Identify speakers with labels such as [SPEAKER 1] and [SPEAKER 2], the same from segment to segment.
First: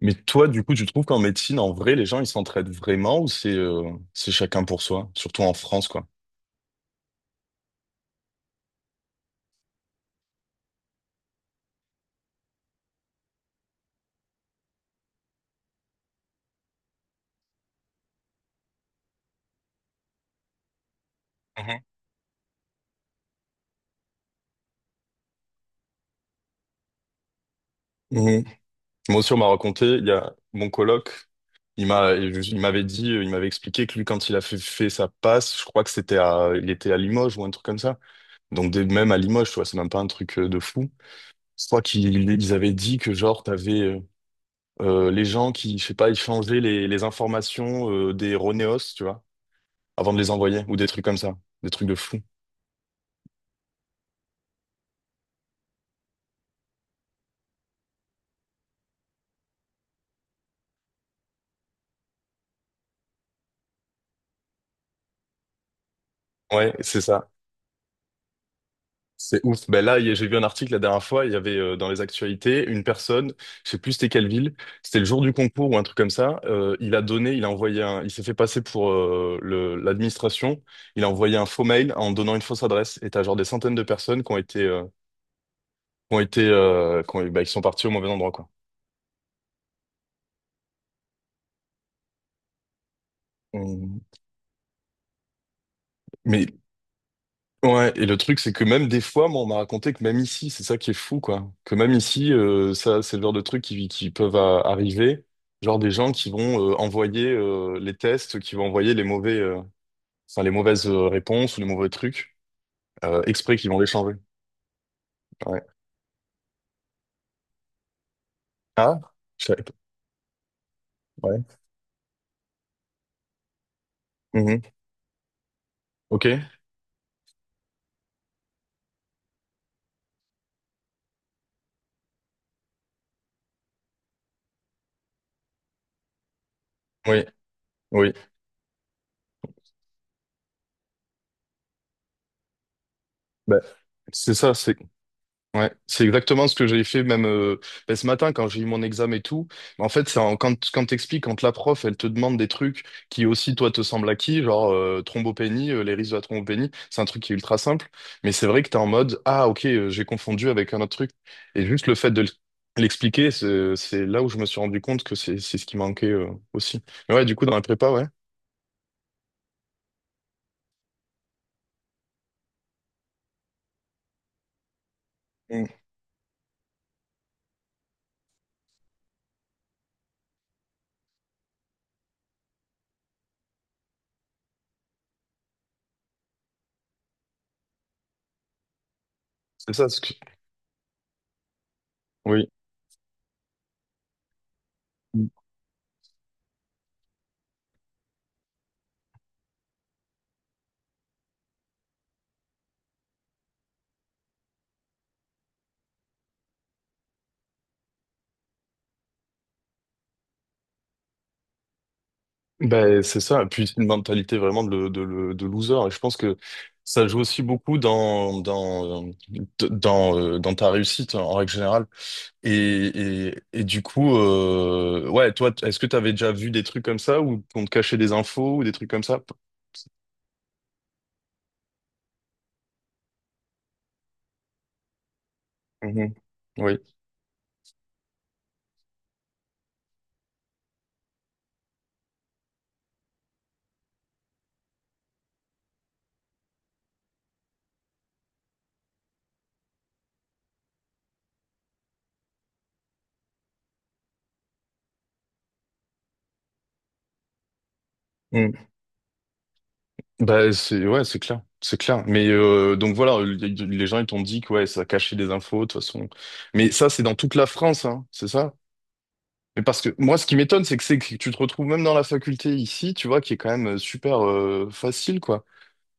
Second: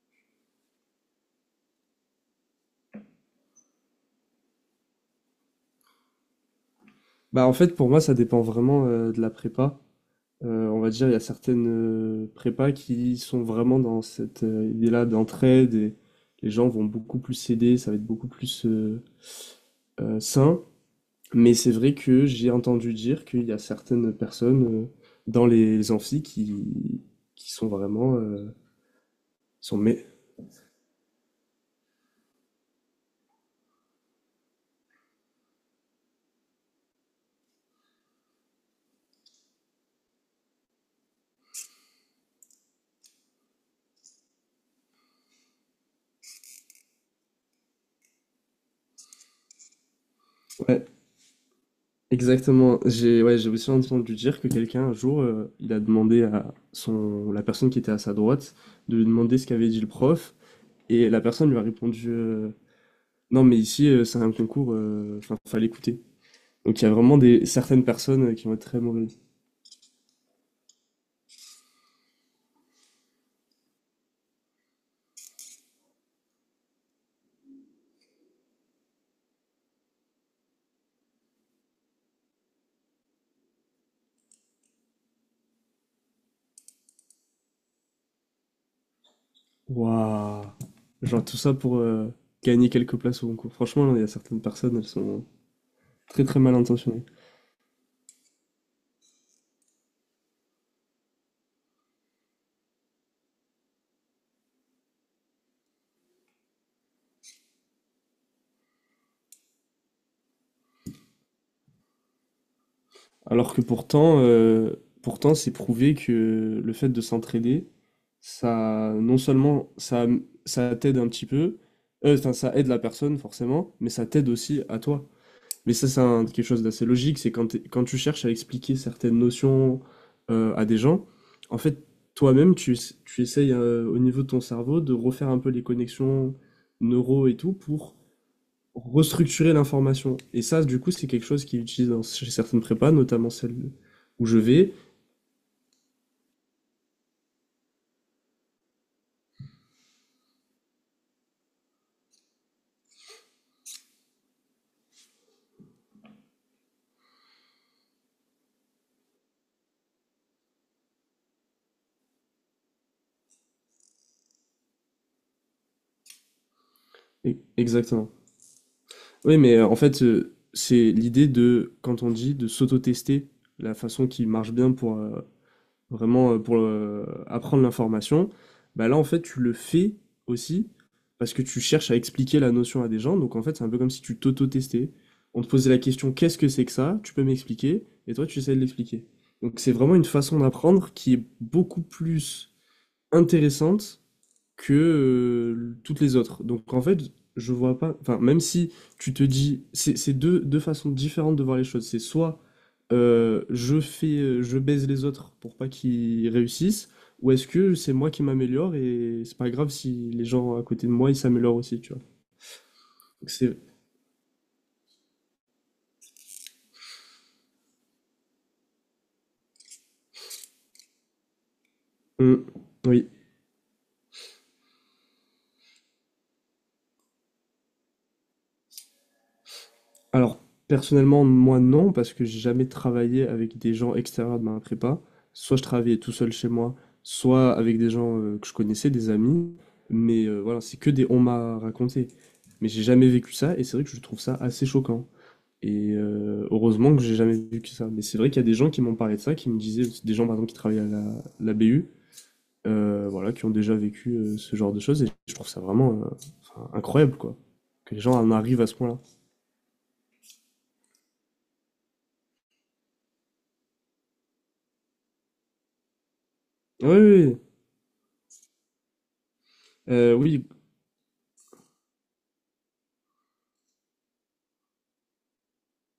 [SPEAKER 1] Mais toi, du coup, tu trouves qu'en médecine, en vrai, les gens, ils s'entraident vraiment ou c'est chacun pour soi, surtout en France, quoi.
[SPEAKER 2] Bah, en fait, pour moi, ça dépend vraiment de la prépa. On va dire, il y a certaines prépas qui sont vraiment dans cette idée-là d'entraide et les gens vont beaucoup plus s'aider, ça va être beaucoup plus sain. Mais c'est vrai que j'ai entendu dire qu'il y a certaines personnes dans les amphis qui sont vraiment...
[SPEAKER 1] Mhm. Moi aussi, on m'a
[SPEAKER 2] sont
[SPEAKER 1] raconté, il y a mon coloc, il m'avait dit, il m'avait expliqué que lui, quand il a fait sa passe, je crois que c'était à, il était à Limoges ou un truc comme ça. Donc, même à Limoges, tu vois, c'est même pas un truc de fou. Je crois qu'ils avaient dit que, genre, t'avais les gens qui, je sais pas, ils changeaient les informations des Roneos, tu vois, avant de les envoyer ou
[SPEAKER 2] Ouais,
[SPEAKER 1] des trucs comme ça, des trucs de fou.
[SPEAKER 2] exactement. J'ai aussi entendu dire que quelqu'un, un jour, il a demandé à son, la personne qui était à sa droite de lui demander ce qu'avait dit le prof. Et la personne lui a répondu non, mais ici, c'est un concours, enfin, fallait écouter.
[SPEAKER 1] Ouais,
[SPEAKER 2] Donc il y a
[SPEAKER 1] c'est
[SPEAKER 2] vraiment
[SPEAKER 1] ça.
[SPEAKER 2] des, certaines personnes qui vont être très mauvaises.
[SPEAKER 1] C'est ouf. Ben là, j'ai vu un article la dernière fois, il y avait dans les actualités une personne, je sais plus c'était quelle ville, c'était le jour du concours ou un truc comme ça, il a envoyé un, il s'est fait passer pour l'administration, il a envoyé un faux mail en donnant une fausse adresse et t'as genre des centaines de personnes qui ont été qui sont parties au mauvais endroit, quoi.
[SPEAKER 2] Waouh! Genre tout ça pour gagner quelques places au concours. Franchement, il
[SPEAKER 1] On-
[SPEAKER 2] y a certaines personnes, elles sont très très
[SPEAKER 1] Mais
[SPEAKER 2] mal intentionnées.
[SPEAKER 1] ouais, et le truc, c'est que même des fois, moi, on m'a raconté que même ici, c'est ça qui est fou, quoi. Que même ici, ça, c'est le genre de trucs qui peuvent arriver. Genre des gens qui vont envoyer les tests, qui vont envoyer les mauvais, enfin, les mauvaises réponses ou les mauvais trucs,
[SPEAKER 2] Alors
[SPEAKER 1] exprès
[SPEAKER 2] que
[SPEAKER 1] qu'ils vont les changer.
[SPEAKER 2] pourtant, pourtant c'est
[SPEAKER 1] Ouais.
[SPEAKER 2] prouvé que le fait de s'entraider, ça,
[SPEAKER 1] Ah,
[SPEAKER 2] non
[SPEAKER 1] je savais
[SPEAKER 2] seulement
[SPEAKER 1] pas.
[SPEAKER 2] ça, ça t'aide un petit
[SPEAKER 1] Ouais.
[SPEAKER 2] peu, enfin, ça aide la personne forcément, mais ça t'aide aussi
[SPEAKER 1] Mhm.
[SPEAKER 2] à toi. Mais ça, c'est quelque
[SPEAKER 1] Ok.
[SPEAKER 2] chose d'assez logique, c'est quand tu cherches à expliquer certaines notions à des gens, en fait, toi-même, tu essayes au niveau de ton cerveau de refaire un peu les connexions
[SPEAKER 1] Oui.
[SPEAKER 2] neuro et tout pour
[SPEAKER 1] Oui.
[SPEAKER 2] restructurer l'information. Et ça, du coup, c'est quelque chose qu'ils utilisent dans, chez certaines prépas, notamment celle
[SPEAKER 1] Bah,
[SPEAKER 2] où
[SPEAKER 1] c'est
[SPEAKER 2] je
[SPEAKER 1] ça,
[SPEAKER 2] vais.
[SPEAKER 1] c'est. Ouais, c'est exactement ce que j'ai fait même ben, ce matin quand j'ai eu mon examen et tout. En fait, quand t'expliques, quand la prof elle te demande des trucs qui aussi toi te semblent acquis, genre thrombopénie, les risques de la thrombopénie, c'est un truc qui est ultra simple, mais c'est vrai que t'es en mode ah ok j'ai confondu avec un autre truc et juste le fait de l'expliquer, c'est là où je me suis rendu compte que c'est ce qui manquait aussi. Mais ouais, du coup dans la prépa, ouais.
[SPEAKER 2] Exactement. Oui, mais en fait, c'est l'idée de, quand on dit de s'auto-tester, la façon qui marche bien pour
[SPEAKER 1] Mm.
[SPEAKER 2] vraiment pour apprendre l'information, bah là en fait tu le fais aussi parce que tu cherches à expliquer la notion à des gens. Donc en fait c'est un peu comme si tu t'auto-testais. On te posait la question, qu'est-ce que c'est que ça? Tu peux m'expliquer? Et toi tu essaies de l'expliquer. Donc c'est
[SPEAKER 1] c'est ça
[SPEAKER 2] vraiment
[SPEAKER 1] ce
[SPEAKER 2] une
[SPEAKER 1] que
[SPEAKER 2] façon d'apprendre qui est beaucoup
[SPEAKER 1] oui.
[SPEAKER 2] plus intéressante que toutes les autres. Donc en fait je vois pas, enfin même si tu te dis, c'est deux façons différentes de voir les choses. C'est soit je baise les autres pour pas qu'ils réussissent, ou est-ce que c'est moi qui m'améliore et c'est pas grave si les gens à côté de moi ils s'améliorent aussi, tu vois.
[SPEAKER 1] Ben, c'est
[SPEAKER 2] Donc
[SPEAKER 1] ça, et
[SPEAKER 2] c'est,
[SPEAKER 1] puis une mentalité vraiment de, de loser. Et je pense que ça joue aussi beaucoup dans ta réussite en règle générale.
[SPEAKER 2] hum, oui.
[SPEAKER 1] Et, et du coup, ouais, toi, est-ce que tu avais déjà vu des trucs comme ça ou qu'on te cachait des infos ou des trucs comme ça?
[SPEAKER 2] Alors personnellement moi non parce que j'ai jamais travaillé avec des gens extérieurs de ma prépa. Soit je travaillais tout
[SPEAKER 1] Mhm.
[SPEAKER 2] seul chez moi,
[SPEAKER 1] Oui.
[SPEAKER 2] soit avec des gens que je connaissais, des amis. Mais voilà, c'est que des on m'a raconté. Mais j'ai jamais vécu ça et c'est vrai que je trouve ça assez choquant. Et heureusement que j'ai jamais vu que ça. Mais c'est vrai qu'il y a des gens qui m'ont parlé de ça, qui me disaient, des gens par exemple qui travaillent à la BU, voilà, qui ont déjà vécu ce genre de choses. Et je trouve ça vraiment enfin, incroyable, quoi. Que les gens en arrivent à
[SPEAKER 1] Mm.
[SPEAKER 2] ce point-là.
[SPEAKER 1] Bah, c'est ouais, c'est clair. Mais donc voilà, les gens ils t'ont dit que ouais, ça cachait des infos de toute façon. Mais
[SPEAKER 2] Oui,
[SPEAKER 1] ça
[SPEAKER 2] oui,
[SPEAKER 1] c'est dans toute
[SPEAKER 2] oui.
[SPEAKER 1] la France, hein, c'est ça? Mais parce que moi, ce qui
[SPEAKER 2] Oui.
[SPEAKER 1] m'étonne, c'est que tu te retrouves même dans la faculté ici, tu vois, qui est quand même super facile, quoi.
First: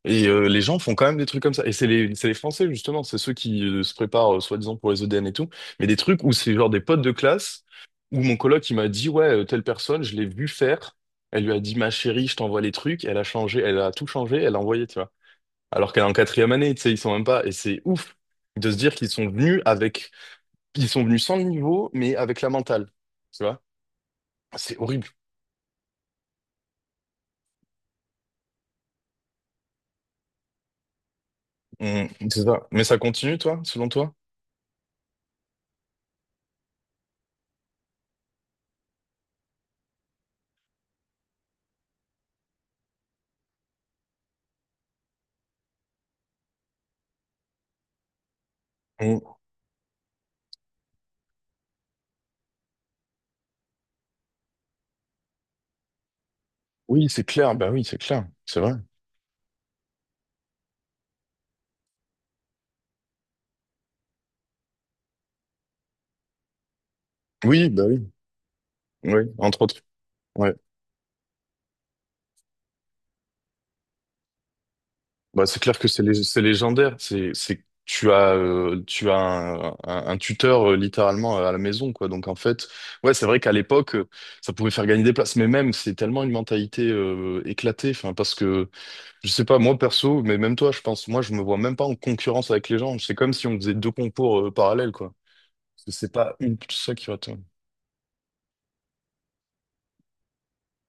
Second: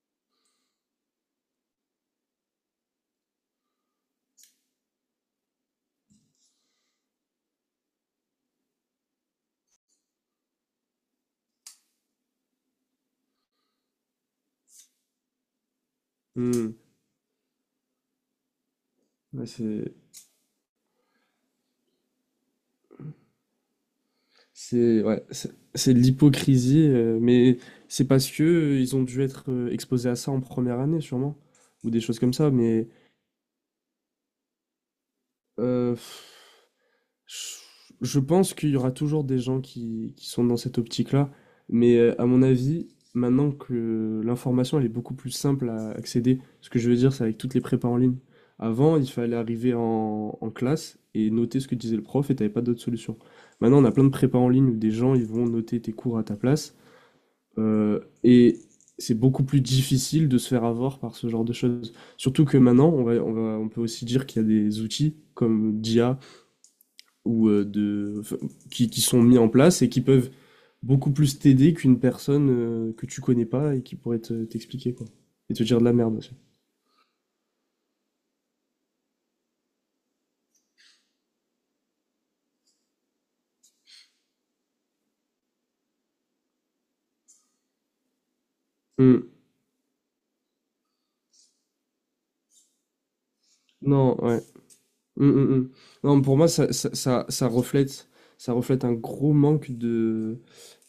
[SPEAKER 1] Et les gens font quand même des trucs comme ça. Et c'est c'est les Français, justement, c'est ceux qui se préparent, soi-disant, pour les EDN et tout. Mais des trucs où c'est genre des potes de classe, où mon coloc, il m'a dit, ouais, telle personne, je l'ai vu faire. Elle lui a dit, ma chérie, je t'envoie les trucs. Elle a changé, elle a tout changé, elle a envoyé, tu vois. Alors qu'elle est en quatrième année,
[SPEAKER 2] Hmm.
[SPEAKER 1] tu sais, ils sont même pas. Et c'est ouf de se dire qu'ils sont
[SPEAKER 2] Ouais,
[SPEAKER 1] venus avec, ils sont venus sans le niveau, mais avec la mentale, tu vois. C'est horrible.
[SPEAKER 2] ouais, c'est de l'hypocrisie, mais c'est parce que ils ont dû être exposés à ça en première année, sûrement, ou des
[SPEAKER 1] Mm,
[SPEAKER 2] choses comme
[SPEAKER 1] c'est
[SPEAKER 2] ça.
[SPEAKER 1] ça. Mais
[SPEAKER 2] Mais
[SPEAKER 1] ça continue, toi, selon toi?
[SPEAKER 2] euh, je pense qu'il y aura toujours des gens qui sont dans cette optique-là, mais à mon avis, maintenant que l'information elle est beaucoup plus simple à accéder, ce que je veux dire, c'est avec toutes les prépas en ligne. Avant, il fallait
[SPEAKER 1] Mm.
[SPEAKER 2] arriver en classe et noter ce que disait le prof et t'avais pas d'autre solution. Maintenant, on a plein de prépas en ligne où des gens ils vont noter tes cours à ta place
[SPEAKER 1] Oui, c'est clair. Bah oui, c'est clair. C'est
[SPEAKER 2] et
[SPEAKER 1] vrai.
[SPEAKER 2] c'est beaucoup plus difficile de se faire avoir par ce genre de choses. Surtout que maintenant, on peut aussi dire qu'il y a des outils comme d'IA ou
[SPEAKER 1] Oui, bah oui.
[SPEAKER 2] qui sont
[SPEAKER 1] Oui,
[SPEAKER 2] mis en
[SPEAKER 1] entre autres.
[SPEAKER 2] place et qui peuvent
[SPEAKER 1] Ouais.
[SPEAKER 2] beaucoup plus t'aider qu'une personne que tu connais pas et qui pourrait t'expliquer quoi
[SPEAKER 1] Bah,
[SPEAKER 2] et
[SPEAKER 1] c'est
[SPEAKER 2] te
[SPEAKER 1] clair
[SPEAKER 2] dire de
[SPEAKER 1] que
[SPEAKER 2] la merde aussi.
[SPEAKER 1] c'est légendaire. Tu as un tuteur littéralement à la maison, quoi. Donc en fait, ouais, c'est vrai qu'à l'époque, ça pouvait faire gagner des places. Mais même, c'est tellement une mentalité éclatée. Enfin, parce que je
[SPEAKER 2] Hmm.
[SPEAKER 1] sais pas, moi perso, mais même toi, je pense, moi, je me vois même pas en concurrence avec les gens. C'est comme si on faisait deux
[SPEAKER 2] Non,
[SPEAKER 1] concours
[SPEAKER 2] ouais.
[SPEAKER 1] parallèles, quoi.
[SPEAKER 2] Hmm, hmm, hmm.
[SPEAKER 1] Parce que c'est
[SPEAKER 2] Non,
[SPEAKER 1] pas
[SPEAKER 2] pour moi
[SPEAKER 1] une ça qui va te.
[SPEAKER 2] ça reflète, ça reflète un gros manque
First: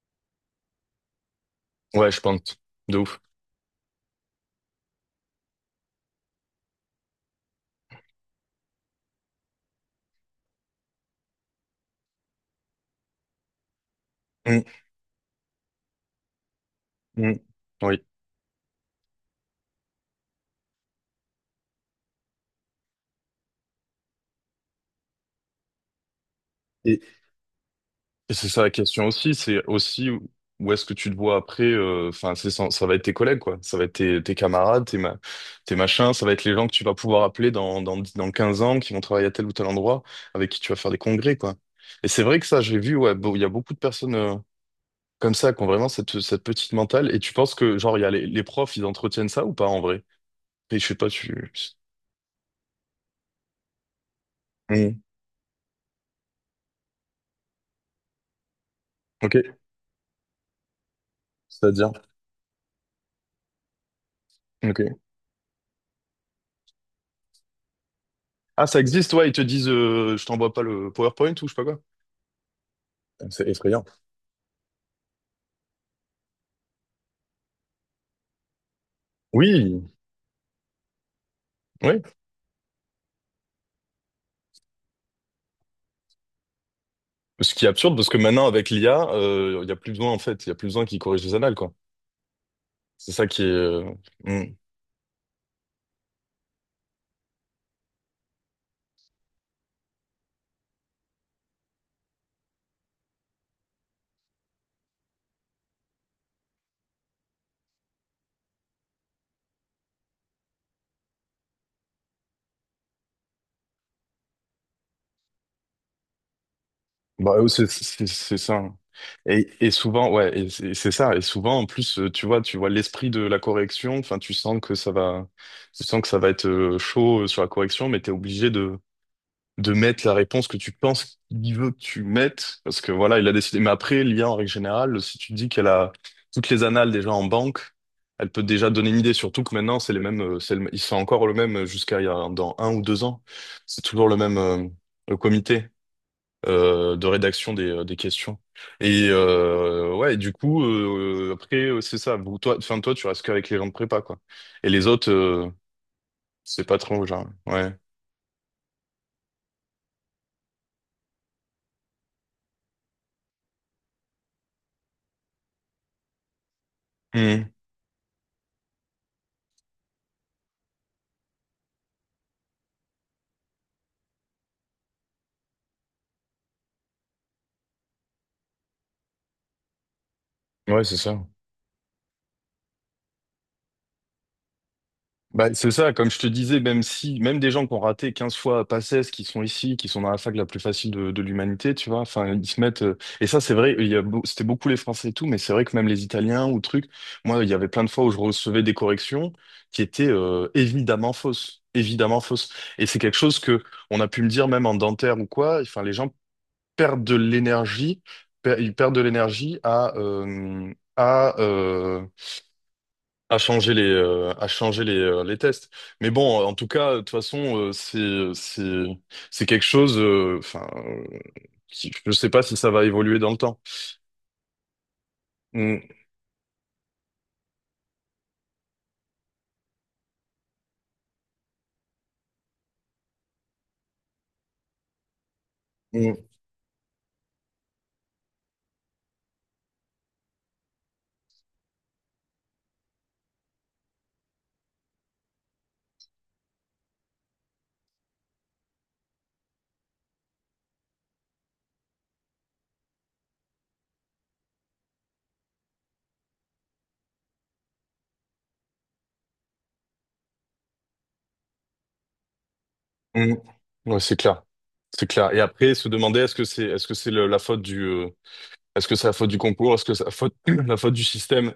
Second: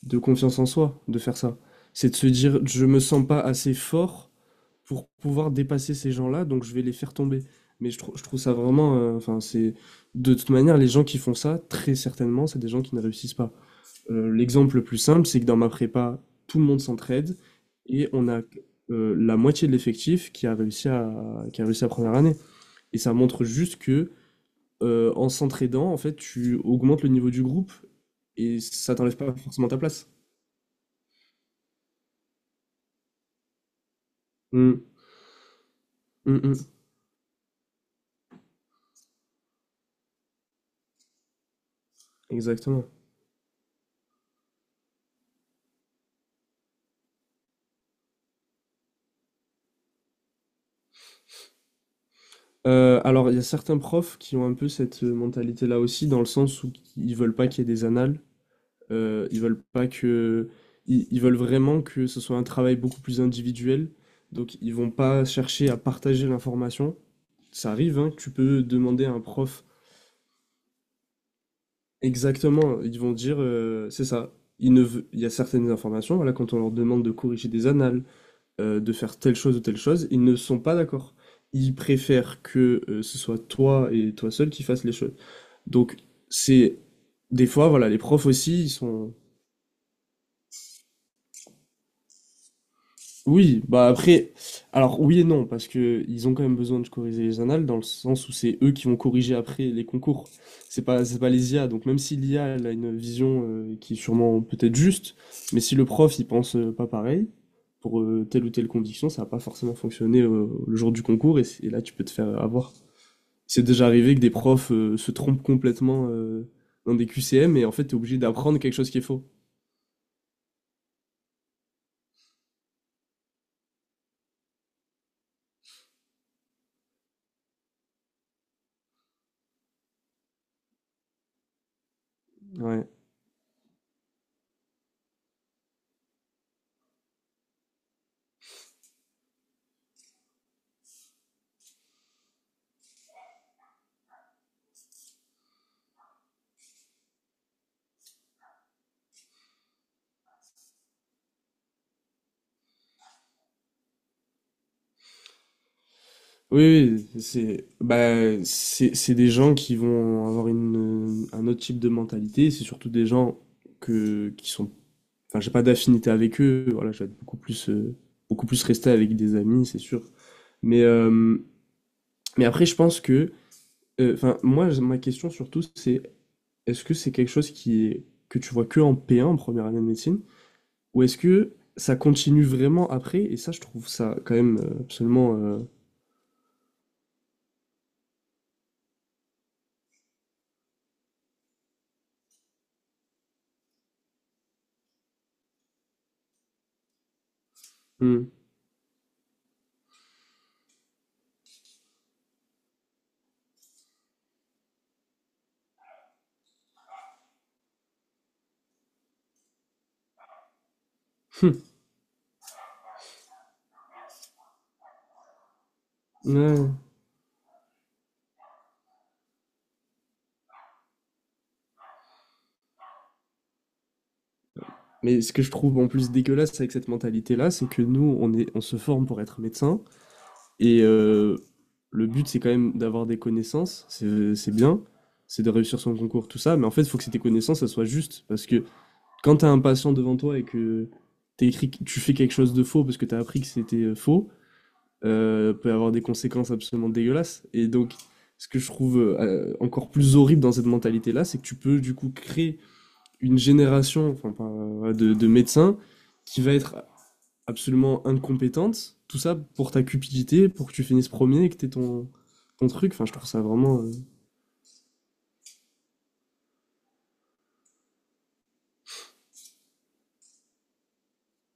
[SPEAKER 2] de confiance en soi de faire ça. C'est
[SPEAKER 1] Ouais,
[SPEAKER 2] de
[SPEAKER 1] je
[SPEAKER 2] se
[SPEAKER 1] pense.
[SPEAKER 2] dire je
[SPEAKER 1] De
[SPEAKER 2] me
[SPEAKER 1] ouf.
[SPEAKER 2] sens pas assez fort pour pouvoir dépasser ces gens-là donc je vais les faire tomber. Mais je trouve ça vraiment enfin c'est de toute manière les gens qui font ça très certainement c'est des gens qui ne réussissent pas.
[SPEAKER 1] Mm,
[SPEAKER 2] L'exemple le plus simple, c'est que dans ma prépa, tout le monde s'entraide
[SPEAKER 1] mm.
[SPEAKER 2] et on a la moitié de l'effectif qui a réussi à qui a réussi la première année. Et ça montre juste que en s'entraidant, en fait, tu
[SPEAKER 1] Oui.
[SPEAKER 2] augmentes le niveau du groupe
[SPEAKER 1] Et c'est
[SPEAKER 2] et
[SPEAKER 1] ça la
[SPEAKER 2] ça
[SPEAKER 1] question
[SPEAKER 2] t'enlève pas
[SPEAKER 1] aussi, c'est
[SPEAKER 2] forcément ta place.
[SPEAKER 1] aussi où est-ce que tu te vois après, enfin, c'est ça, ça va être tes collègues, quoi. Ça va être tes
[SPEAKER 2] Mm,
[SPEAKER 1] camarades, tes machins, ça va
[SPEAKER 2] mm,
[SPEAKER 1] être les
[SPEAKER 2] mm,
[SPEAKER 1] gens que tu vas pouvoir appeler dans 15 ans, qui vont travailler à tel ou tel endroit, avec qui tu vas faire des congrès, quoi. Et c'est vrai que ça, j'ai
[SPEAKER 2] exactement.
[SPEAKER 1] vu, ouais, bon, il y a beaucoup de personnes comme ça qui ont vraiment cette, cette petite mentale. Et tu penses que, genre, il y a les profs, ils entretiennent ça ou pas en vrai? Et je sais pas, tu.
[SPEAKER 2] Alors, il y a certains profs qui ont un peu
[SPEAKER 1] Hmm.
[SPEAKER 2] cette mentalité-là aussi, dans le sens où ils veulent pas qu'il y ait des annales. Ils
[SPEAKER 1] Ok,
[SPEAKER 2] veulent pas que, ils veulent vraiment
[SPEAKER 1] c'est-à-dire.
[SPEAKER 2] que ce soit un travail beaucoup plus individuel. Donc ils
[SPEAKER 1] Ok.
[SPEAKER 2] vont pas chercher à partager l'information. Ça arrive, hein, que tu peux
[SPEAKER 1] Ah, ça
[SPEAKER 2] demander à
[SPEAKER 1] existe,
[SPEAKER 2] un
[SPEAKER 1] ouais, ils te
[SPEAKER 2] prof,
[SPEAKER 1] disent, je t'envoie pas le PowerPoint ou je sais pas quoi.
[SPEAKER 2] exactement. Ils vont dire,
[SPEAKER 1] C'est effrayant.
[SPEAKER 2] c'est ça. Il ne veut- Il y a certaines informations. Voilà, quand on leur demande de corriger des annales, de faire telle chose ou telle
[SPEAKER 1] Oui,
[SPEAKER 2] chose, ils ne sont pas d'accord. Ils
[SPEAKER 1] oui.
[SPEAKER 2] préfèrent que ce soit toi et toi seul qui fasses les choses. Donc c'est des
[SPEAKER 1] Ce qui est
[SPEAKER 2] fois, voilà,
[SPEAKER 1] absurde
[SPEAKER 2] les
[SPEAKER 1] parce que
[SPEAKER 2] profs
[SPEAKER 1] maintenant
[SPEAKER 2] aussi, ils
[SPEAKER 1] avec l'IA,
[SPEAKER 2] sont.
[SPEAKER 1] il y a plus besoin en fait, il y a plus besoin qu'ils corrigent les annales, quoi. C'est ça qui est.
[SPEAKER 2] Oui, bah après,
[SPEAKER 1] Mm.
[SPEAKER 2] alors oui et non, parce que ils ont quand même besoin de corriger les annales dans le sens où c'est eux qui vont corriger après les concours. C'est pas les IA. Donc même si l'IA elle a une vision qui est sûrement peut-être juste, mais si le prof il pense pas pareil pour telle ou telle condition, ça va pas forcément fonctionner le jour du concours et, et là tu peux te faire avoir. C'est déjà arrivé que des profs se trompent complètement dans des
[SPEAKER 1] Bah
[SPEAKER 2] QCM et
[SPEAKER 1] c'est
[SPEAKER 2] en fait t'es
[SPEAKER 1] c'est
[SPEAKER 2] obligé
[SPEAKER 1] c'est
[SPEAKER 2] d'apprendre
[SPEAKER 1] ça.
[SPEAKER 2] quelque chose qui est faux.
[SPEAKER 1] Et souvent ouais, et c'est ça. Et souvent en plus, tu vois l'esprit de la correction. Enfin, tu sens que ça va être chaud sur la correction, mais t'es obligé de mettre la réponse que tu penses qu'il veut que tu mettes, parce
[SPEAKER 2] Ouais.
[SPEAKER 1] que voilà, il a décidé. Mais après, l'IA, en règle générale, si tu dis qu'elle a toutes les annales déjà en banque, elle peut déjà donner une idée, surtout que maintenant, c'est les mêmes, ils sont encore le même jusqu'à il y a, dans un ou deux ans. C'est toujours le même le comité de rédaction des questions. Et ouais, et du coup, après, c'est ça. Toi, tu restes qu'avec les gens de prépa, quoi. Et les autres, c'est pas
[SPEAKER 2] Oui,
[SPEAKER 1] trop,
[SPEAKER 2] oui,
[SPEAKER 1] genre.
[SPEAKER 2] c'est
[SPEAKER 1] Ouais.
[SPEAKER 2] bah c'est des gens qui vont avoir une un autre type de mentalité, c'est surtout des gens que qui sont enfin j'ai pas d'affinité avec eux, voilà, je vais être
[SPEAKER 1] Mhm.
[SPEAKER 2] beaucoup plus resté avec des amis, c'est sûr. Mais euh, mais après je pense que enfin moi ma question surtout c'est est-ce que c'est quelque chose qui est que tu vois que en P1 en première année de médecine
[SPEAKER 1] Ouais, c'est
[SPEAKER 2] ou est-ce
[SPEAKER 1] ça.
[SPEAKER 2] que ça continue vraiment après et ça je trouve ça quand même absolument
[SPEAKER 1] Bah, c'est ça, comme je te disais, même si, même des gens qui ont raté 15 fois Paces, qui sont ici, qui sont dans la fac la plus facile de l'humanité, tu vois, enfin, ils se mettent, et ça, c'est vrai, il y a, c'était beaucoup les Français et tout, mais c'est vrai que même les Italiens ou trucs, moi, il y avait plein de fois où je
[SPEAKER 2] hmm,
[SPEAKER 1] recevais des corrections qui étaient, évidemment fausses, évidemment fausses. Et c'est quelque chose que on a pu me dire même en dentaire ou quoi, enfin, les gens perdent de l'énergie, per- ils perdent de l'énergie à, à changer les tests. Mais bon, en
[SPEAKER 2] hmm,
[SPEAKER 1] tout
[SPEAKER 2] ouais.
[SPEAKER 1] cas, de toute façon, c'est c'est quelque chose. Qui- je sais pas si ça va évoluer dans le temps.
[SPEAKER 2] Mais ce que je trouve en
[SPEAKER 1] Mm,
[SPEAKER 2] plus dégueulasse avec cette mentalité-là, c'est que nous, on se forme pour être médecin. Et le but, c'est quand même d'avoir des connaissances. C'est bien. C'est de réussir son concours,
[SPEAKER 1] mm,
[SPEAKER 2] tout ça. Mais en fait, il faut que tes connaissances, elles soient justes. Parce que quand t'as un patient devant toi et que t'écris, tu fais quelque chose de faux parce que t'as appris que c'était faux, peut avoir des conséquences absolument dégueulasses. Et donc, ce que je trouve encore plus horrible dans cette mentalité-là, c'est que tu peux du coup créer une génération enfin, ouais, de médecins qui va être absolument incompétente. Tout ça pour ta cupidité, pour que tu finisses premier et que t'aies ton, ton truc. Enfin, je trouve
[SPEAKER 1] mm.
[SPEAKER 2] ça vraiment. Euh,
[SPEAKER 1] Ouais, c'est clair, c'est clair. Et après, se demander est-ce que c'est la faute du concours, est-ce que c'est la faute la faute du système.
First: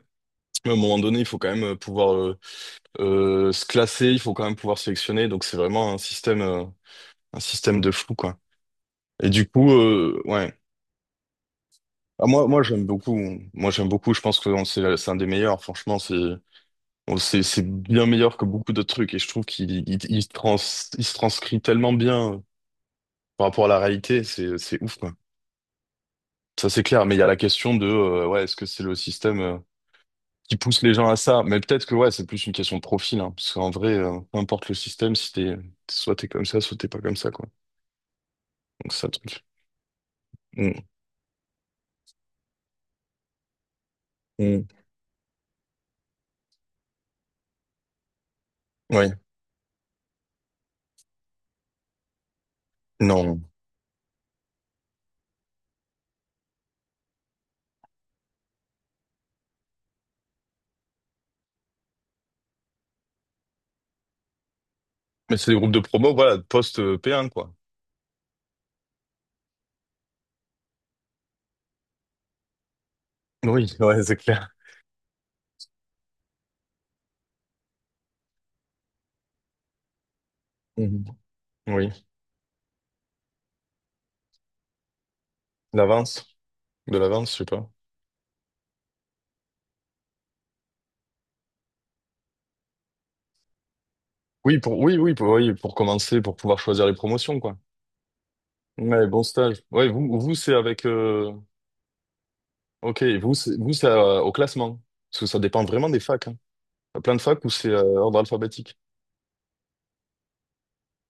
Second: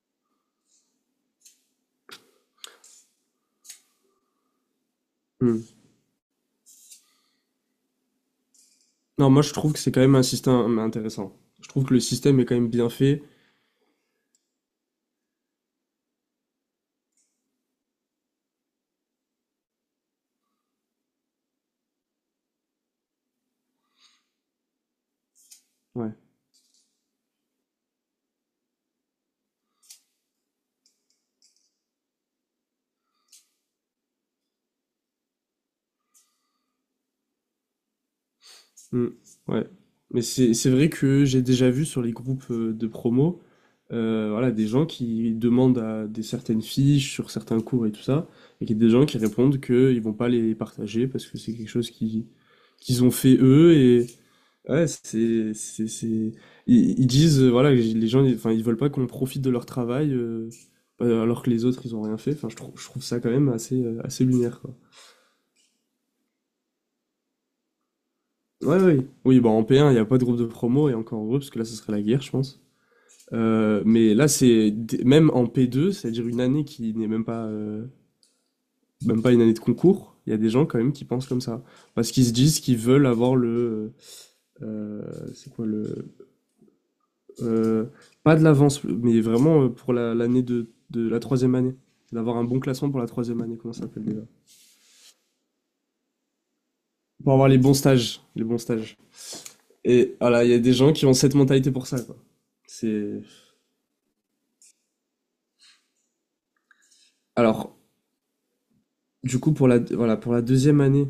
[SPEAKER 1] Mais à un moment donné, il faut quand même pouvoir se classer, il faut quand même pouvoir sélectionner. Donc c'est
[SPEAKER 2] hmm.
[SPEAKER 1] vraiment un système de fou, quoi. Et
[SPEAKER 2] Non, moi,
[SPEAKER 1] du
[SPEAKER 2] je
[SPEAKER 1] coup,
[SPEAKER 2] trouve que c'est quand même un
[SPEAKER 1] ouais.
[SPEAKER 2] système intéressant. Je trouve que le
[SPEAKER 1] Ah,
[SPEAKER 2] système est quand
[SPEAKER 1] moi
[SPEAKER 2] même
[SPEAKER 1] j'aime
[SPEAKER 2] bien
[SPEAKER 1] beaucoup.
[SPEAKER 2] fait.
[SPEAKER 1] Moi, j'aime beaucoup. Je pense que c'est un des meilleurs. Franchement, c'est bien meilleur que beaucoup d'autres trucs. Et je trouve qu'il trans, il se transcrit tellement bien par rapport à la réalité. C'est ouf, quoi.
[SPEAKER 2] Ouais.
[SPEAKER 1] Ça, c'est clair. Mais il y a la question de ouais, est-ce que c'est le système qui pousse les gens à ça? Mais peut-être que ouais, c'est plus une question de profil, hein, parce qu'en vrai, peu importe le système, si t'es soit t'es comme ça, soit t'es pas comme ça, quoi. Donc
[SPEAKER 2] Hmm.
[SPEAKER 1] ça, truc.
[SPEAKER 2] Ouais. Mais c'est
[SPEAKER 1] Mm,
[SPEAKER 2] vrai que j'ai déjà vu sur les groupes de promo, voilà, des
[SPEAKER 1] mm.
[SPEAKER 2] gens qui demandent à des certaines fiches sur certains cours et tout ça, et qu'il y a des gens
[SPEAKER 1] Ouais.
[SPEAKER 2] qui répondent qu'ils vont pas les partager parce que c'est quelque chose qui qu'ils ont
[SPEAKER 1] Non.
[SPEAKER 2] fait eux et ouais, c'est ils disent voilà, enfin ils veulent pas qu'on profite de leur travail alors que les autres ils ont rien fait. Enfin je trouve ça quand même assez assez lunaire quoi.
[SPEAKER 1] Mais c'est des groupes de promo, voilà, post-P1, quoi.
[SPEAKER 2] Ouais ouais. Oui, oui, bah en P1, il n'y a pas de groupe de promo et encore heureux parce que là ce serait la guerre, je pense.
[SPEAKER 1] Oui, ouais,
[SPEAKER 2] Mais
[SPEAKER 1] c'est
[SPEAKER 2] là
[SPEAKER 1] clair.
[SPEAKER 2] même en P2, c'est-à-dire une année qui n'est même pas même pas une année de concours, il y a des gens quand même qui pensent comme ça
[SPEAKER 1] Oui,
[SPEAKER 2] parce qu'ils se disent qu'ils veulent avoir le euh, c'est quoi le,
[SPEAKER 1] l'avance, de l'avance, je sais pas.
[SPEAKER 2] heu, pas de l'avance, mais vraiment, pour la l'année de la troisième année. D'avoir un bon classement pour la troisième année, comment ça s'appelle déjà?
[SPEAKER 1] Oui, pour commencer, pour pouvoir choisir les
[SPEAKER 2] Pour
[SPEAKER 1] promotions,
[SPEAKER 2] avoir les
[SPEAKER 1] quoi.
[SPEAKER 2] bons stages, les bons stages.
[SPEAKER 1] Ouais, bon stage.
[SPEAKER 2] Et voilà, il y a des gens qui ont cette mentalité pour ça, quoi.
[SPEAKER 1] Ok,
[SPEAKER 2] C'est
[SPEAKER 1] vous, c'est au classement. Parce que ça dépend vraiment des facs, hein. Il y a plein de facs où c'est
[SPEAKER 2] alors,
[SPEAKER 1] ordre alphabétique.
[SPEAKER 2] du coup, pour la voilà, pour la deuxième année,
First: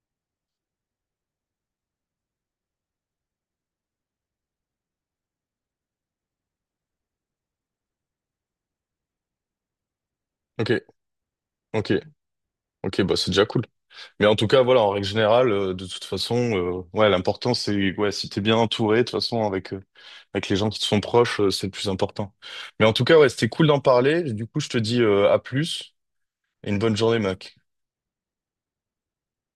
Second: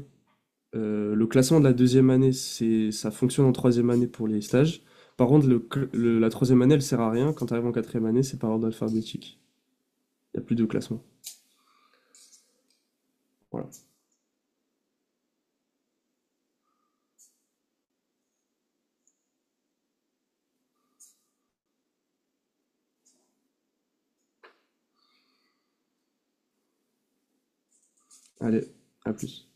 [SPEAKER 2] le classement de la deuxième année, c'est ça fonctionne en troisième année pour les stages. Par contre, le cl le la troisième année, elle sert à rien. Quand tu arrives en quatrième année, c'est par ordre alphabétique. Il y a plus de
[SPEAKER 1] Ok,
[SPEAKER 2] classement.
[SPEAKER 1] ok, ok, bah, c'est déjà cool.
[SPEAKER 2] Voilà.
[SPEAKER 1] Mais en tout cas, voilà, en règle générale, de toute façon, ouais, l'important, c'est, ouais, si t'es bien entouré, de toute façon, avec les gens qui te sont proches, c'est le plus important. Mais en tout cas, ouais, c'était cool d'en parler. Du coup, je te dis, à plus et une bonne journée, mec.
[SPEAKER 2] Allez, à plus.